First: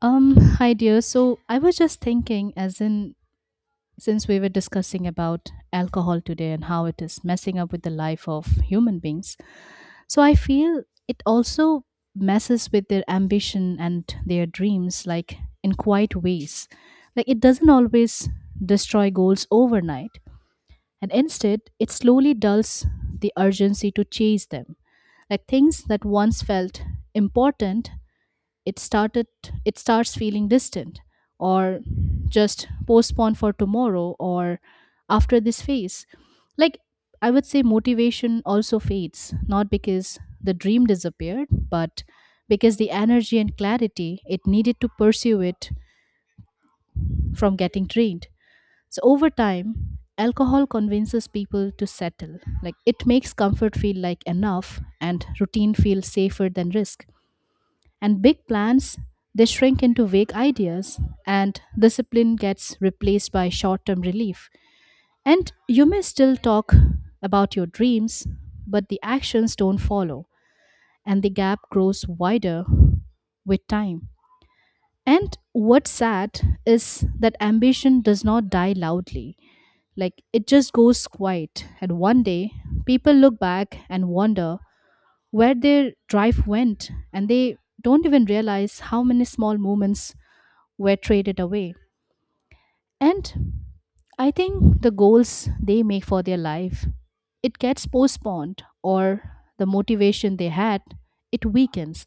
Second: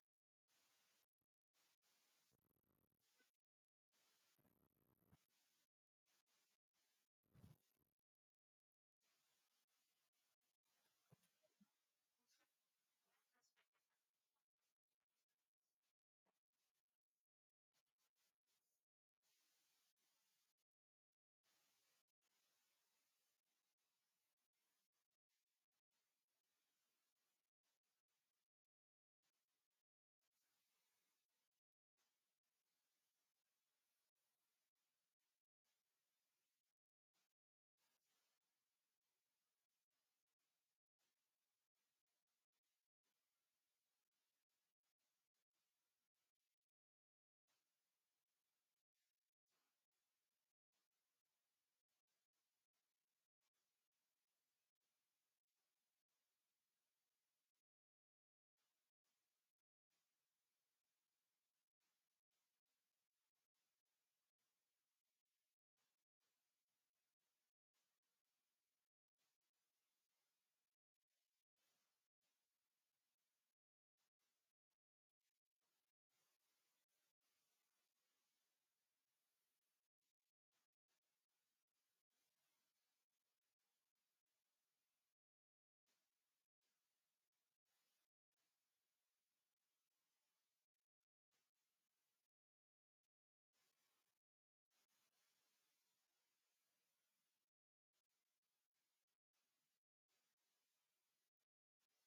Hi dear. So I was just thinking, as in, since we were discussing about alcohol today and how it is messing up with the life of human beings, so I feel it also messes with their ambition and their dreams, like in quiet ways. Like it doesn't always destroy goals overnight, and instead, it slowly dulls the urgency to chase them. Like things that once felt important it started it starts feeling distant or just postponed for tomorrow or after this phase, like I would say motivation also fades, not because the dream disappeared, but because the energy and clarity it needed to pursue it from getting drained. So over time alcohol convinces people to settle, like it makes comfort feel like enough and routine feel safer than risk. And big plans, they shrink into vague ideas, and discipline gets replaced by short term relief. And you may still talk about your dreams, but the actions don't follow, and the gap grows wider with time. And what's sad is that ambition does not die loudly. Like it just goes quiet, and one day people look back and wonder where their drive went, and they don't even realize how many small moments were traded away. And I think the goals they make for their life, it gets postponed, or the motivation they had, it weakens,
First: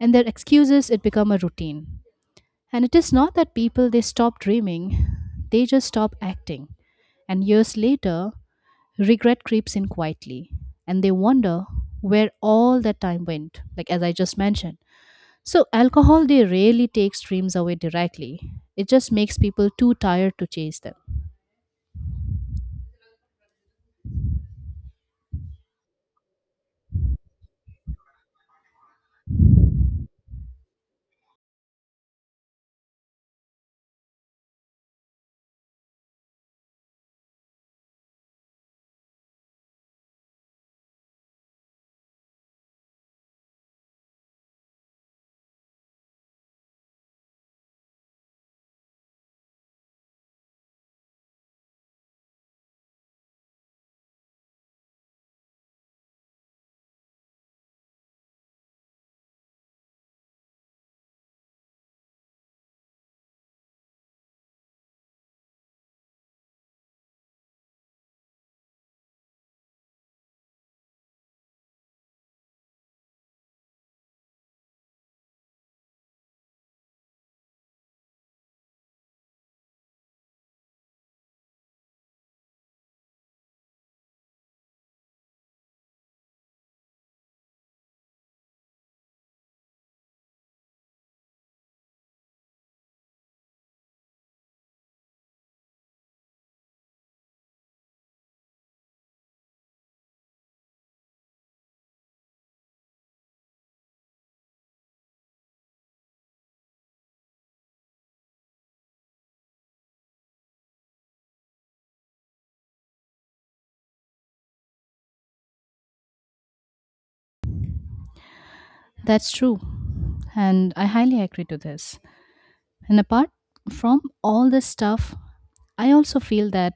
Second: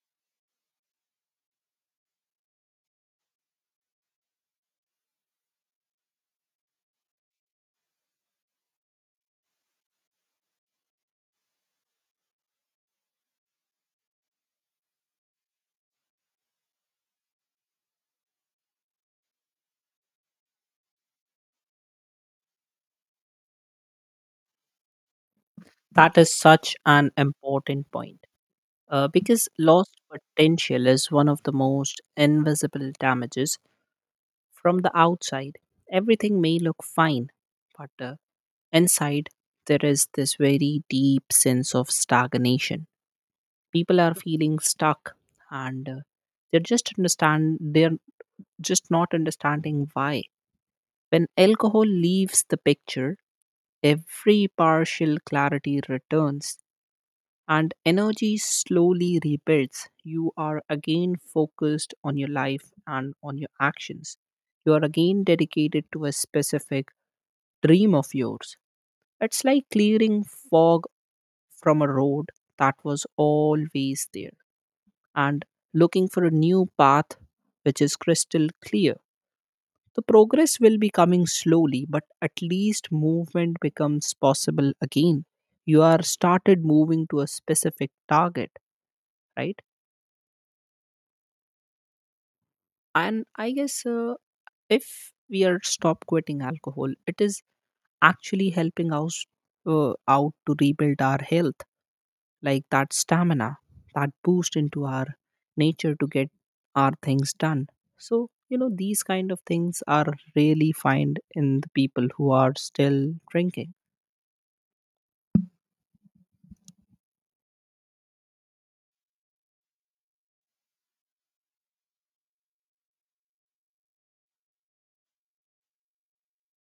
and their excuses, it become a routine. And it is not that people they stop dreaming, they just stop acting. And years later, regret creeps in quietly, and they wonder where all that time went, like as I just mentioned. So, alcohol, they rarely takes dreams away directly. It just makes people too tired to chase them. That is such an important point because lost potential is one of the most invisible damages from the outside. Everything may look fine, but inside there is this very deep sense of stagnation. People are feeling stuck and they're just not understanding why. When alcohol leaves the picture, every partial clarity returns and energy slowly rebuilds. You are again focused on your life and on your actions. You are again dedicated to a specific dream of yours. It's like clearing fog from a road that was always there and looking for a new path which is crystal clear. The progress will be coming slowly, but at least movement becomes possible again. You are started moving to a specific target, right? And I guess if we are stop quitting alcohol, it is actually helping us out to rebuild our health, like that stamina, that boost into our nature to get our things done. So you know, these kind of things are really find in the people who are still drinking. That's true. And I highly agree to this. And apart from all this stuff, I also feel that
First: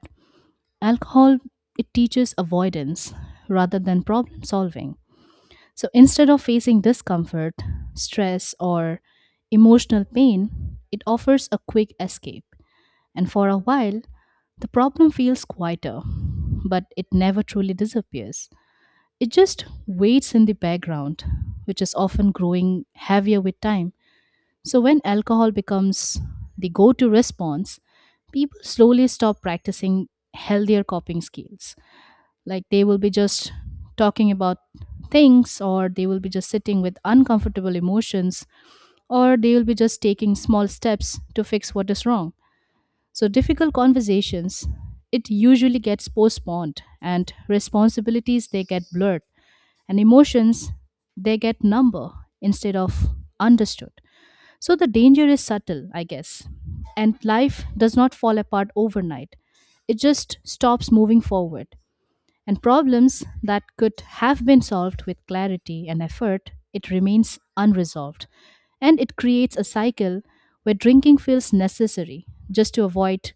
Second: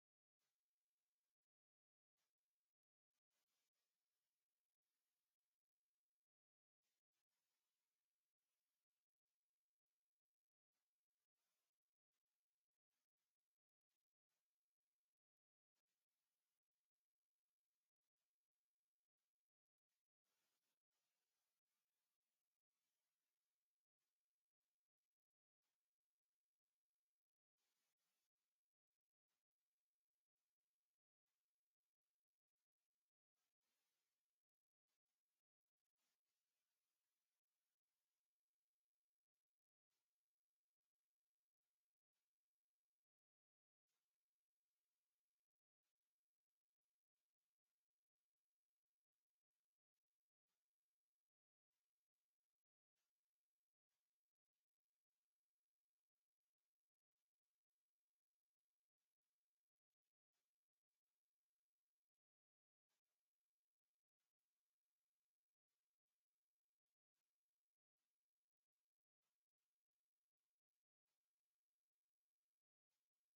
alcohol it teaches avoidance rather than problem solving. So instead of facing discomfort, stress, or emotional pain, it offers a quick escape. And for a while, the problem feels quieter, but it never truly disappears. It just waits in the background, which is often growing heavier with time. So when alcohol becomes the go to response, people slowly stop practicing healthier coping skills, like they will be just talking about things, or they will be just sitting with uncomfortable emotions, or they will be just taking small steps to fix what is wrong. So difficult conversations, it usually gets postponed, and responsibilities they get blurred, and emotions they get number instead of understood. So the danger is subtle, I guess, and life does not fall apart overnight, it just stops moving forward, and problems that could have been solved with clarity and effort, it remains unresolved. And it creates a cycle where drinking feels necessary just to avoid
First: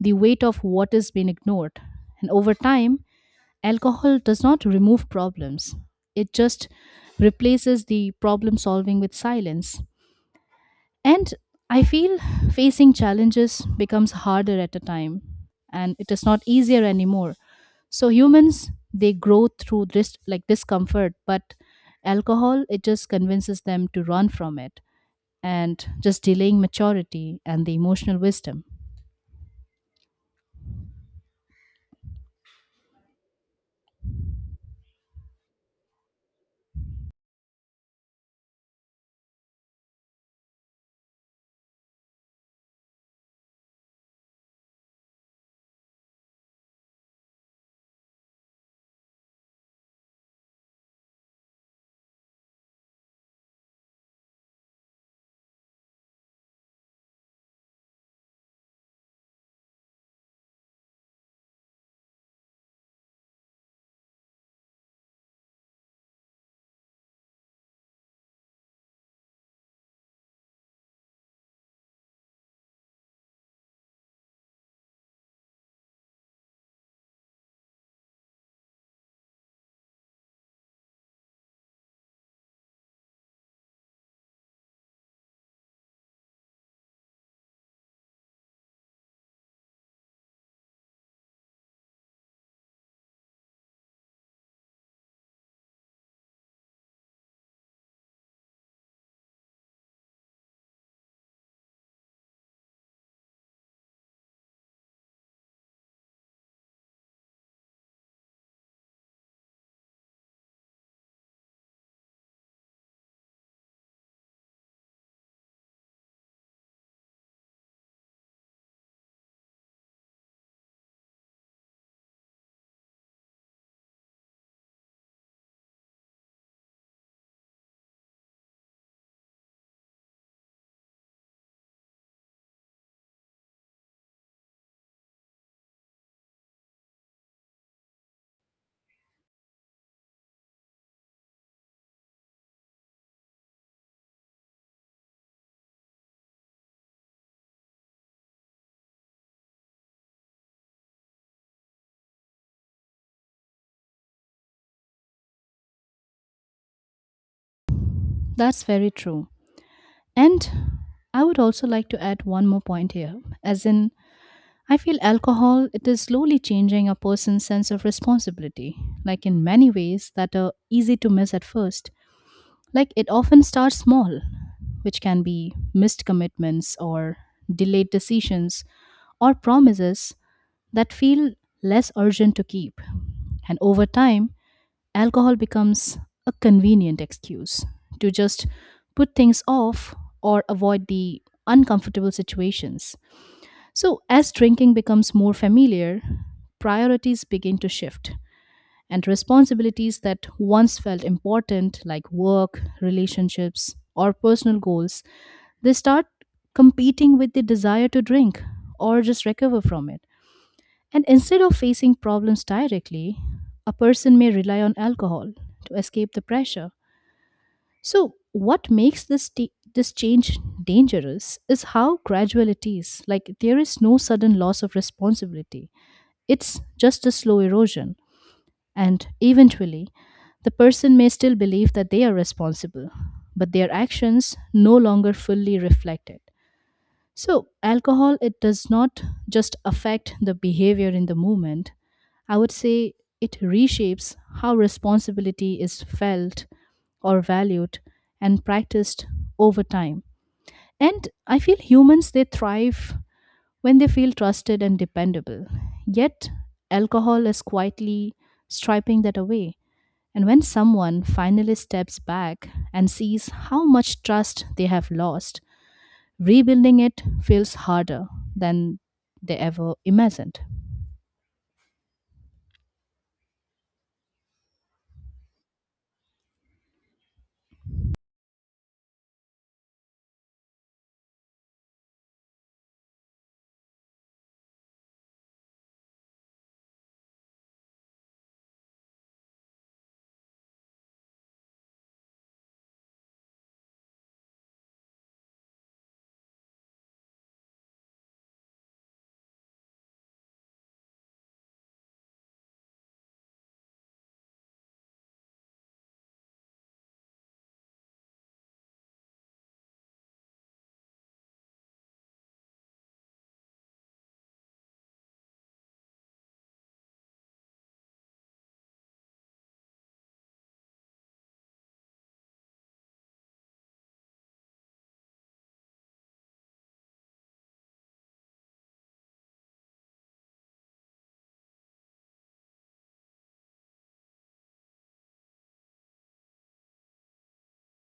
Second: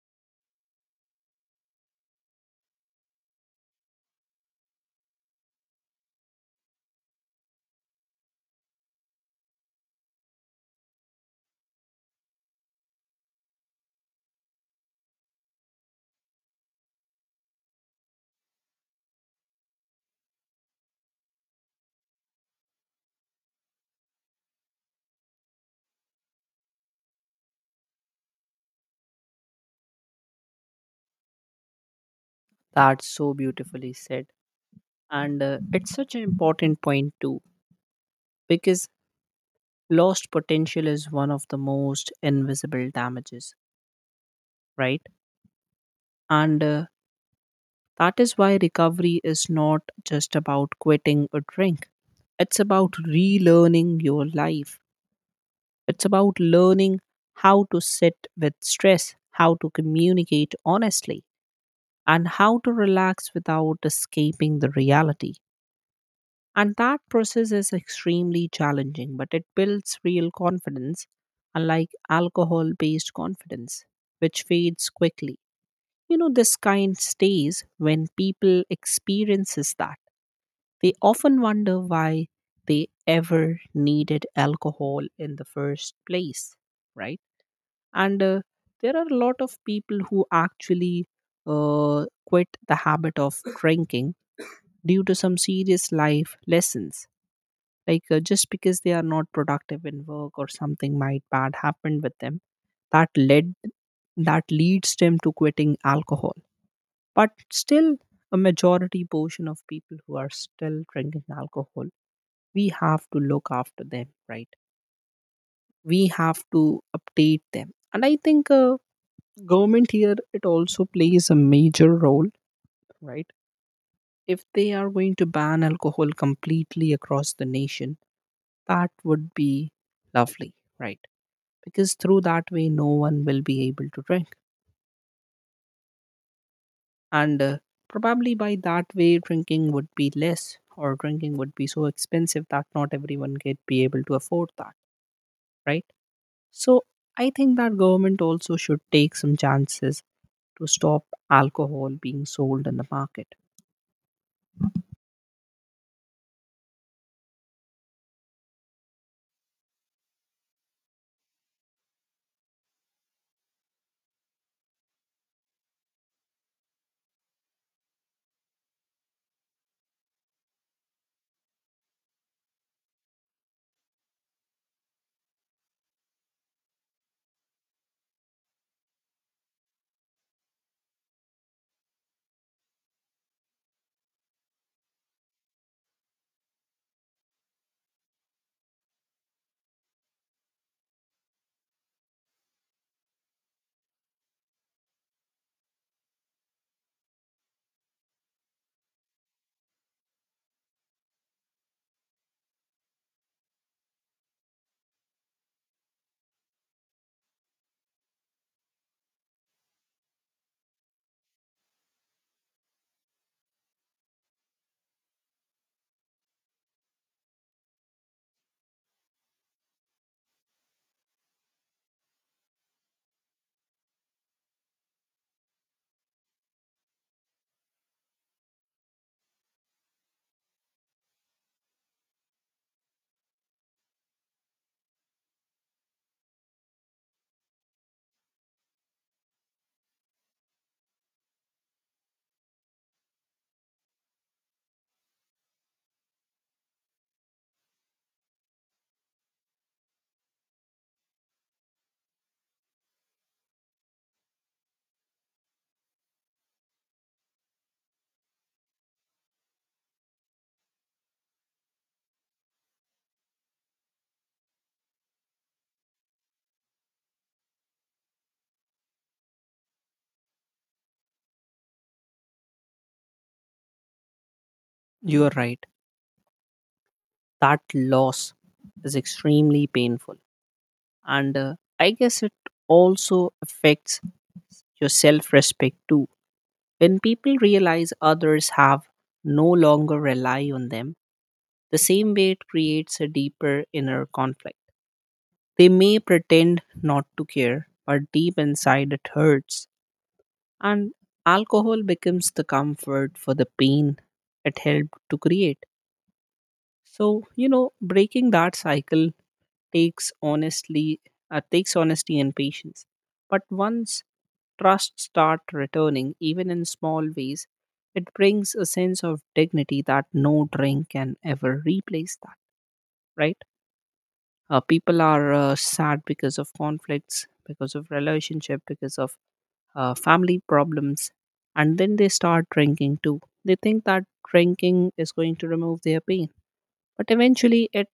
the weight of what has been ignored. And over time, alcohol does not remove problems, it just replaces the problem solving with silence, and I feel facing challenges becomes harder at a time and it is not easier anymore. So humans they grow through this like discomfort, but alcohol it just convinces them to run from it and just delaying maturity and the emotional wisdom. That's so beautifully said, and it's such an important point too, because lost potential is one of the most invisible damages, right? And that is why recovery is not just about quitting a drink, it's about relearning your life. It's about learning how to sit with stress, how to communicate honestly, and how to relax without escaping the reality. And that process is extremely challenging, but it builds real confidence, unlike alcohol based confidence, which fades quickly. You know, this kind stays when people experiences that. They often wonder why they ever needed alcohol in the first place, right? And there are a lot of people who actually quit the habit of drinking due to some serious life lessons. Like just because they are not productive in work or something might bad happened with them, that led that leads them to quitting alcohol. But still, a majority portion of people who are still drinking alcohol, we have to look after them, right? We have to update them. And I think government here, it also plays a major role, right? If they are going to ban alcohol completely across the nation, that would be lovely, right? Because through that way, no one will be able to drink. And probably by that way drinking would be less, or drinking would be so expensive that not everyone could be able to afford that, right? So I think that government also should take some chances to stop alcohol being sold in the market. That's very true. And I would also like to add one more point here, as in I feel alcohol it is slowly changing a person's sense of responsibility, like in many ways that are easy to miss at first. Like it often starts small, which can be missed commitments or delayed decisions or promises that feel less urgent to keep. And over time, alcohol becomes a convenient excuse to just put things off or avoid the uncomfortable situations. So, as drinking becomes more familiar, priorities begin to shift, and responsibilities that once felt important, like work, relationships, or personal goals, they start competing with the desire to drink or just recover from it. And instead of facing problems directly, a person may rely on alcohol to escape the pressure. So, what makes this change dangerous is how gradual it is. Like there is no sudden loss of responsibility. It's just a slow erosion, and eventually, the person may still believe that they are responsible, but their actions no longer fully reflect it. So, alcohol it does not just affect the behavior in the moment. I would say it reshapes how responsibility is felt or valued and practiced over time. And I feel humans they thrive when they feel trusted and dependable. Yet, alcohol is quietly striping that away. And when someone finally steps back and sees how much trust they have lost, rebuilding it feels harder than they ever imagined. You are right, that loss is extremely painful, and I guess it also affects your self respect too. When people realize others have no longer rely on them, the same way it creates a deeper inner conflict. They may pretend not to care, but deep inside it hurts. And alcohol becomes the comfort for the pain it helped to create. So, you know, breaking that cycle takes honestly takes honesty and patience. But once trust start returning even in small ways, it brings a sense of dignity that no drink can ever replace that, right? People are sad because of conflicts, because of relationship, because of family problems, and then they start drinking too. They think that drinking is going to remove their pain, but eventually it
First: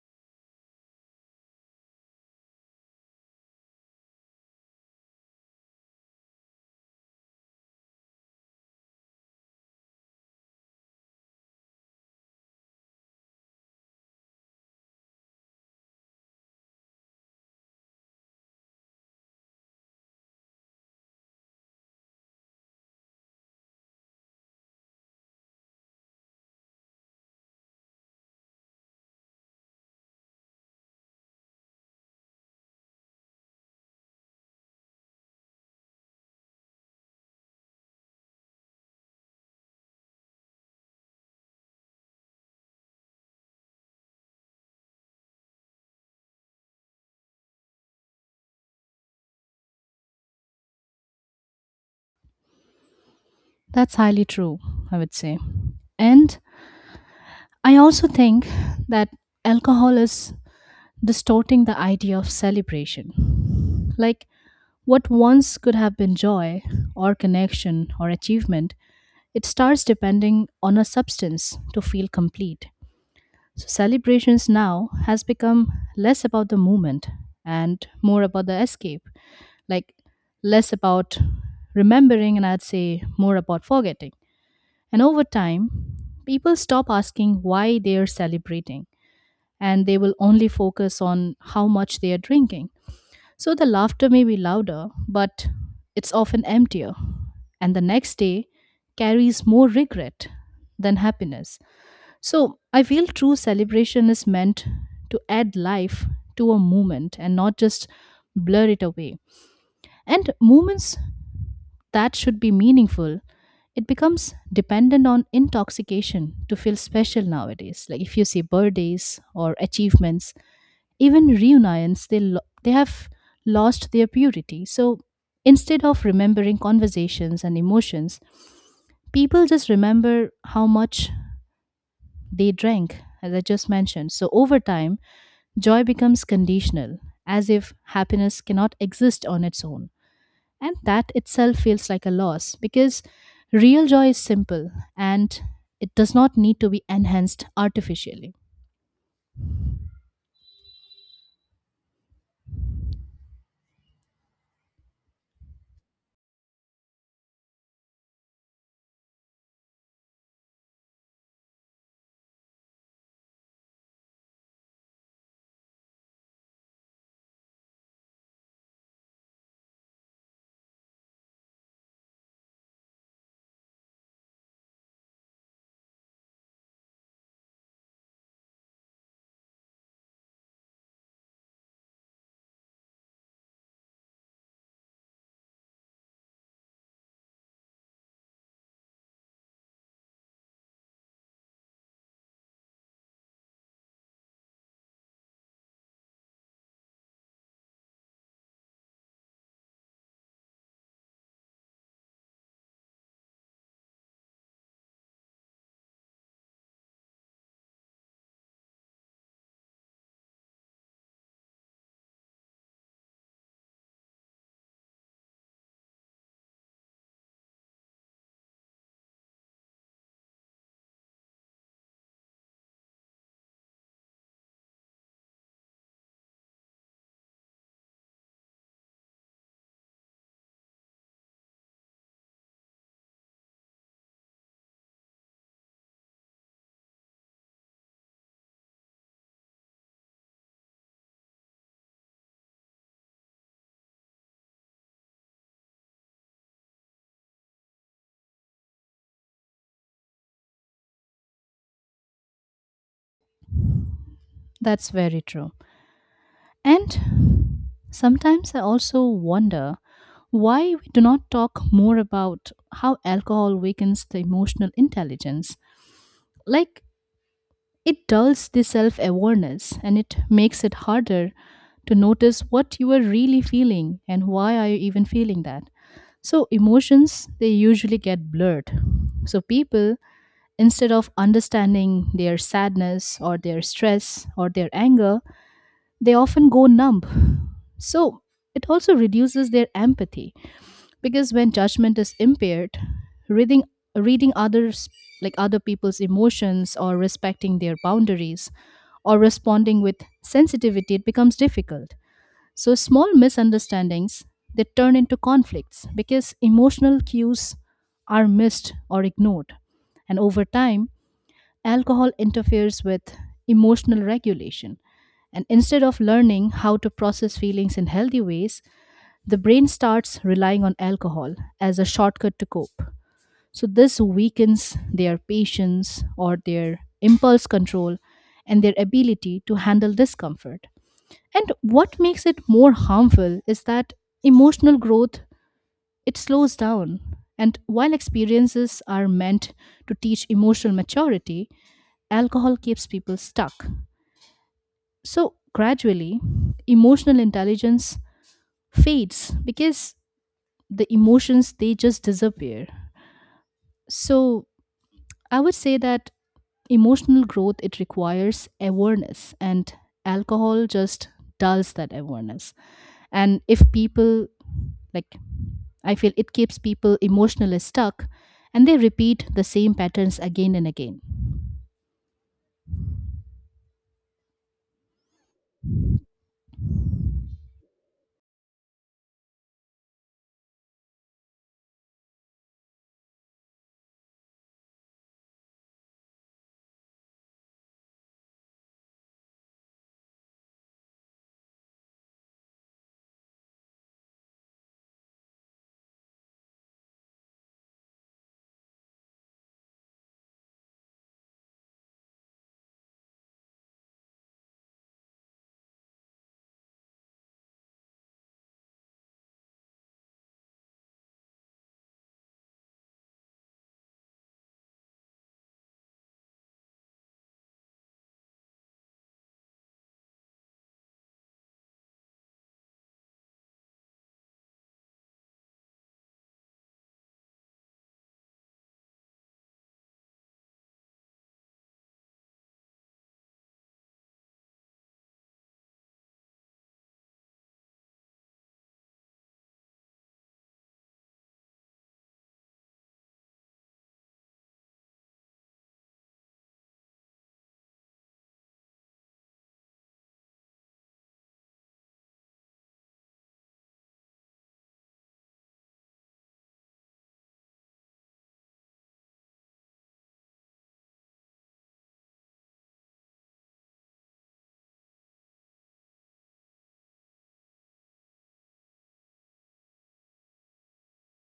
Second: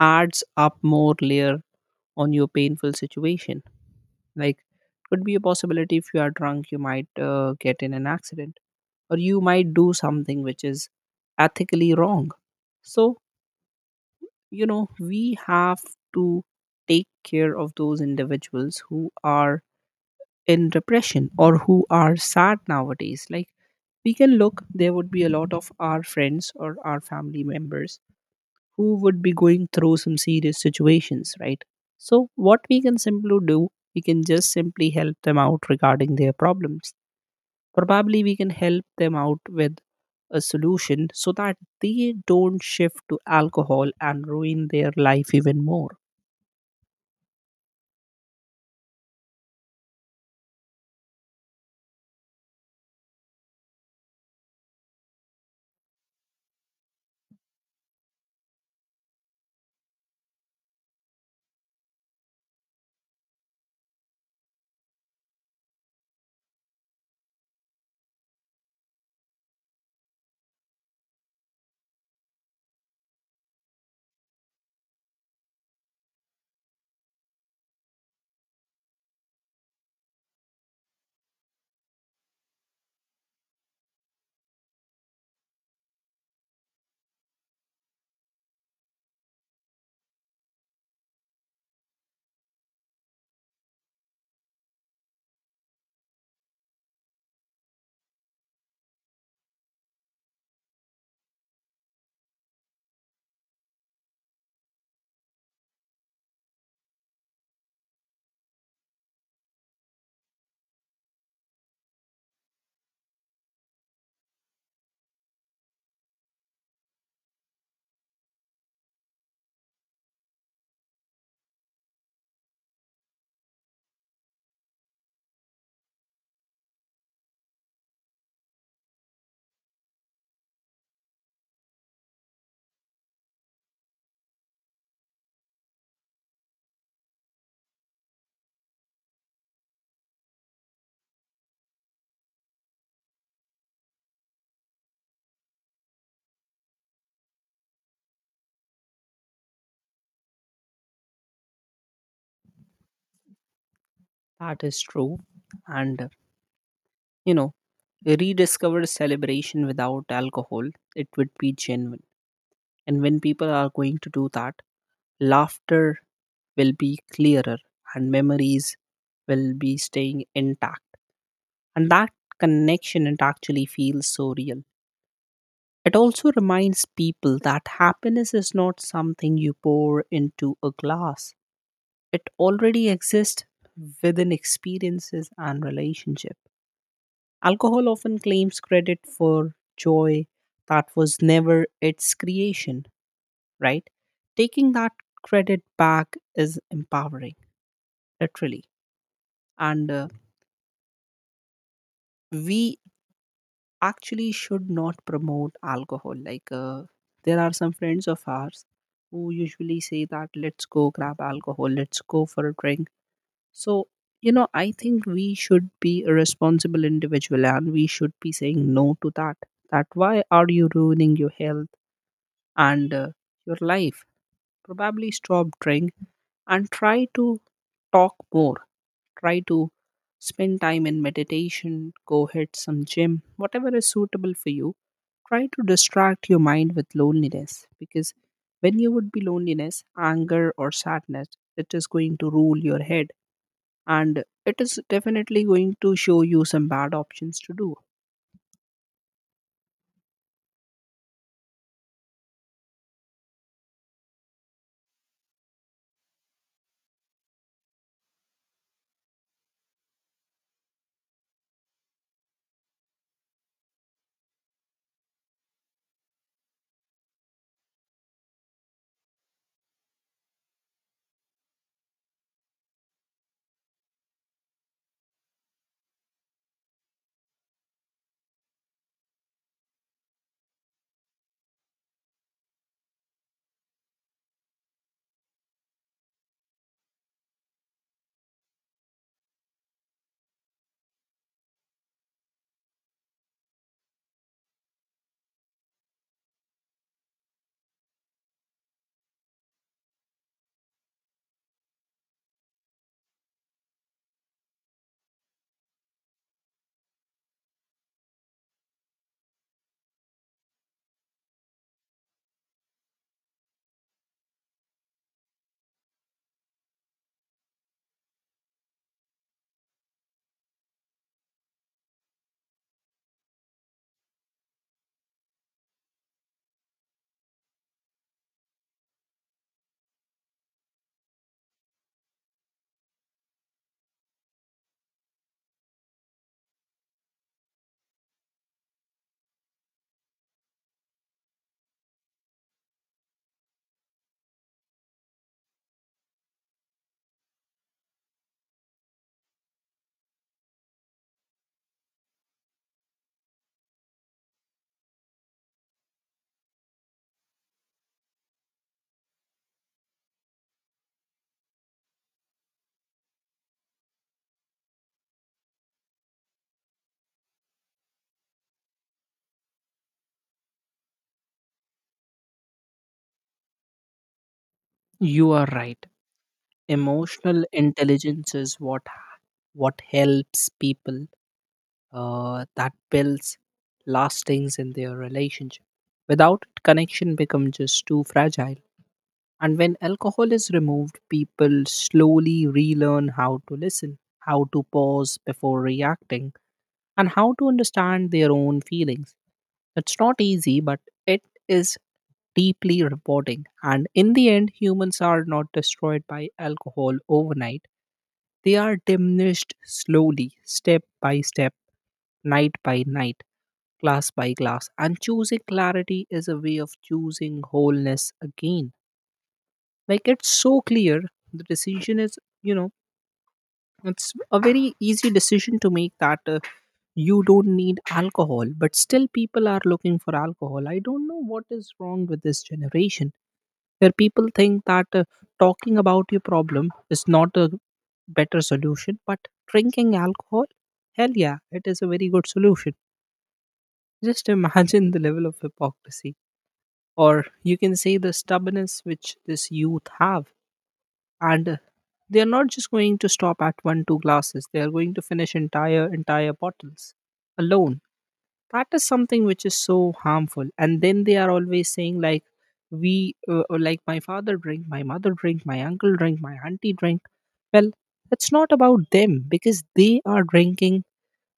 adds up more layer on your painful situation. Like, could be a possibility if you are drunk, you might get in an accident, or you might do something which is ethically wrong. So you know, we have to take care of those individuals who are in repression or who are sad nowadays. Like, we can look, there would be a lot of our friends or our family members who would be going through some serious situations, right? So what we can simply do, we can just simply help them out regarding their problems. Probably we can help them out with a solution so that they don't shift to alcohol and ruin their life even more. That's highly true, I would say. And I also think that alcohol is distorting the idea of celebration. Like what once could have been joy or connection or achievement, it starts depending on a substance to feel complete. So celebrations now has become less about the movement and more about the escape, like less about remembering and I'd say more about forgetting. And over time, people stop asking why they are celebrating and they will only focus on how much they are drinking. So the laughter may be louder, but it's often emptier. And the next day carries more regret than happiness. So I feel true celebration is meant to add life to a moment and not just blur it away. And moments that should be meaningful, it becomes dependent on intoxication to feel special nowadays. Like if you see birthdays or achievements, even reunions, they have lost their purity. So instead of remembering conversations and emotions, people just remember how much they drank, as I just mentioned. So over time, joy becomes conditional, as if happiness cannot exist on its own. And that itself feels like a loss because real joy is simple and it does not need to be enhanced artificially. That is true. And, you know, rediscover celebration without alcohol, it would be genuine. And when people are going to do that, laughter will be clearer and memories will be staying intact. And that connection it actually feels so real. It also reminds people that happiness is not something you pour into a glass. It already exists within experiences and relationships. Alcohol often claims credit for joy that was never its creation, right? Taking that credit back is empowering, literally. And we actually should not promote alcohol. Like, there are some friends of ours who usually say that, let's go grab alcohol, let's go for a drink. So, you know, I think we should be a responsible individual and we should be saying no to that. That why are you ruining your health? And your life. Probably stop drink and try to talk more. Try to spend time in meditation, go hit some gym, whatever is suitable for you. Try to distract your mind with loneliness, because when you would be loneliness, anger or sadness, it is going to rule your head, and it is definitely going to show you some bad options to do. That's very true. And sometimes I also wonder why we do not talk more about how alcohol weakens the emotional intelligence. Like, it dulls the self awareness and it makes it harder to notice what you are really feeling and why are you even feeling that. So, emotions, they usually get blurred. So, people, instead of understanding their sadness or their stress or their anger, they often go numb. So it also reduces their empathy, because when judgment is impaired, reading reading others, like other people's emotions, or respecting their boundaries, or responding with sensitivity, it becomes difficult. So small misunderstandings, they turn into conflicts because emotional cues are missed or ignored. And over time, alcohol interferes with emotional regulation. And instead of learning how to process feelings in healthy ways, the brain starts relying on alcohol as a shortcut to cope. So, this weakens their patience or their impulse control and their ability to handle discomfort. And what makes it more harmful is that emotional growth, it slows down. And while experiences are meant to teach emotional maturity, alcohol keeps people stuck. So, gradually, emotional intelligence fades because the emotions they just disappear. So I would say that emotional growth it requires awareness, and alcohol just dulls that awareness, and if people, like, I feel it keeps people emotionally stuck, and they repeat the same patterns again and again. You are right. Emotional intelligence is what helps people, that builds lastings in their relationship. Without it, connection becomes just too fragile. And when alcohol is removed, people slowly relearn how to listen, how to pause before reacting, and how to understand their own feelings. It's not easy, but it is deeply rewarding. And in the end, humans are not destroyed by alcohol overnight, they are diminished slowly, step by step, night by night, class by class. And choosing clarity is a way of choosing wholeness again. Like it's so clear, the decision is, you know, it's a very easy decision to make that you don't need alcohol, but still people are looking for alcohol. I don't know what is wrong with this generation, where people think that talking about your problem is not a better solution, but drinking alcohol, hell yeah, it is a very good solution. Just imagine the level of hypocrisy, or you can say the stubbornness which this youth have. And they are not just going to stop at 1 2 glasses, they are going to finish entire bottles alone. That is something which is so harmful. And then they are always saying like, we like my father drink, my mother drink, my uncle drink, my auntie drink. Well, it's not about them, because they are drinking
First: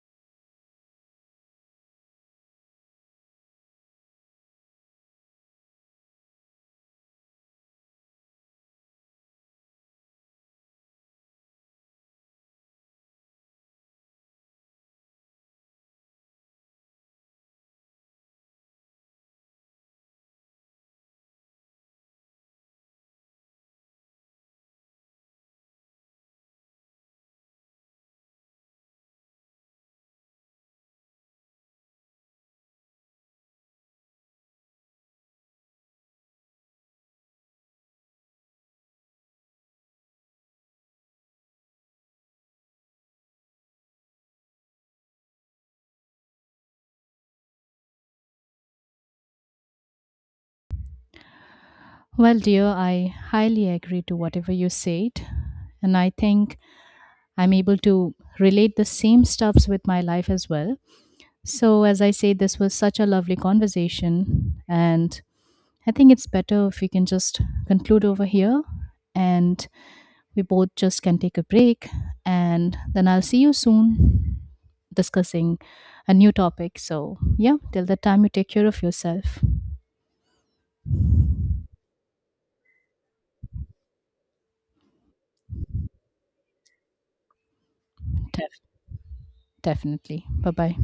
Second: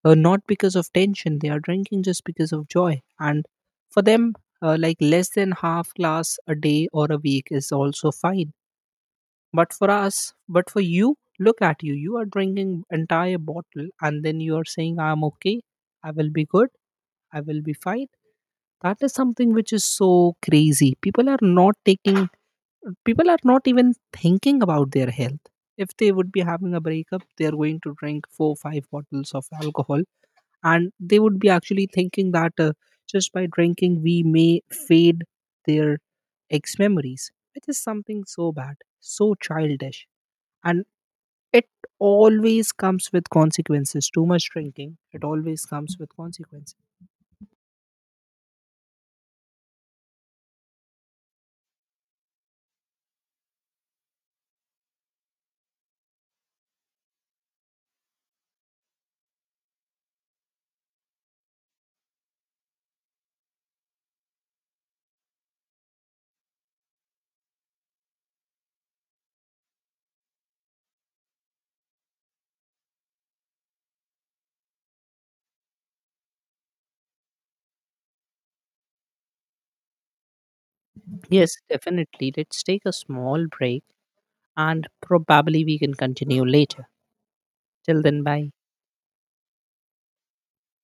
not because of tension, they are drinking just because of joy. And for them, like less than half glass a day or a week is also fine. But for us, but for you, look at you, you are drinking entire bottle and then you are saying I'm okay, I will be good, I will be fine. That is something which is so crazy. People are not even thinking about their health. If they would be having a breakup, they are going to drink 4 5 bottles of alcohol, and they would be actually thinking that just by drinking we may fade their ex memories, which is something so bad, so childish. And it always comes with consequences. Too much drinking, it always comes with consequences. Well, dear, I highly agree to whatever you said, and I think I'm able to relate the same stuffs with my life as well. So, as I say, this was such a lovely conversation, and I think it's better if we can just conclude over here and we both just can take a break. And then I'll see you soon discussing a new topic. So, yeah, till that time, you take care of yourself. Yes, definitely, let's take a small break and probably we can continue later. Till then, bye. Def- Definitely. Bye bye.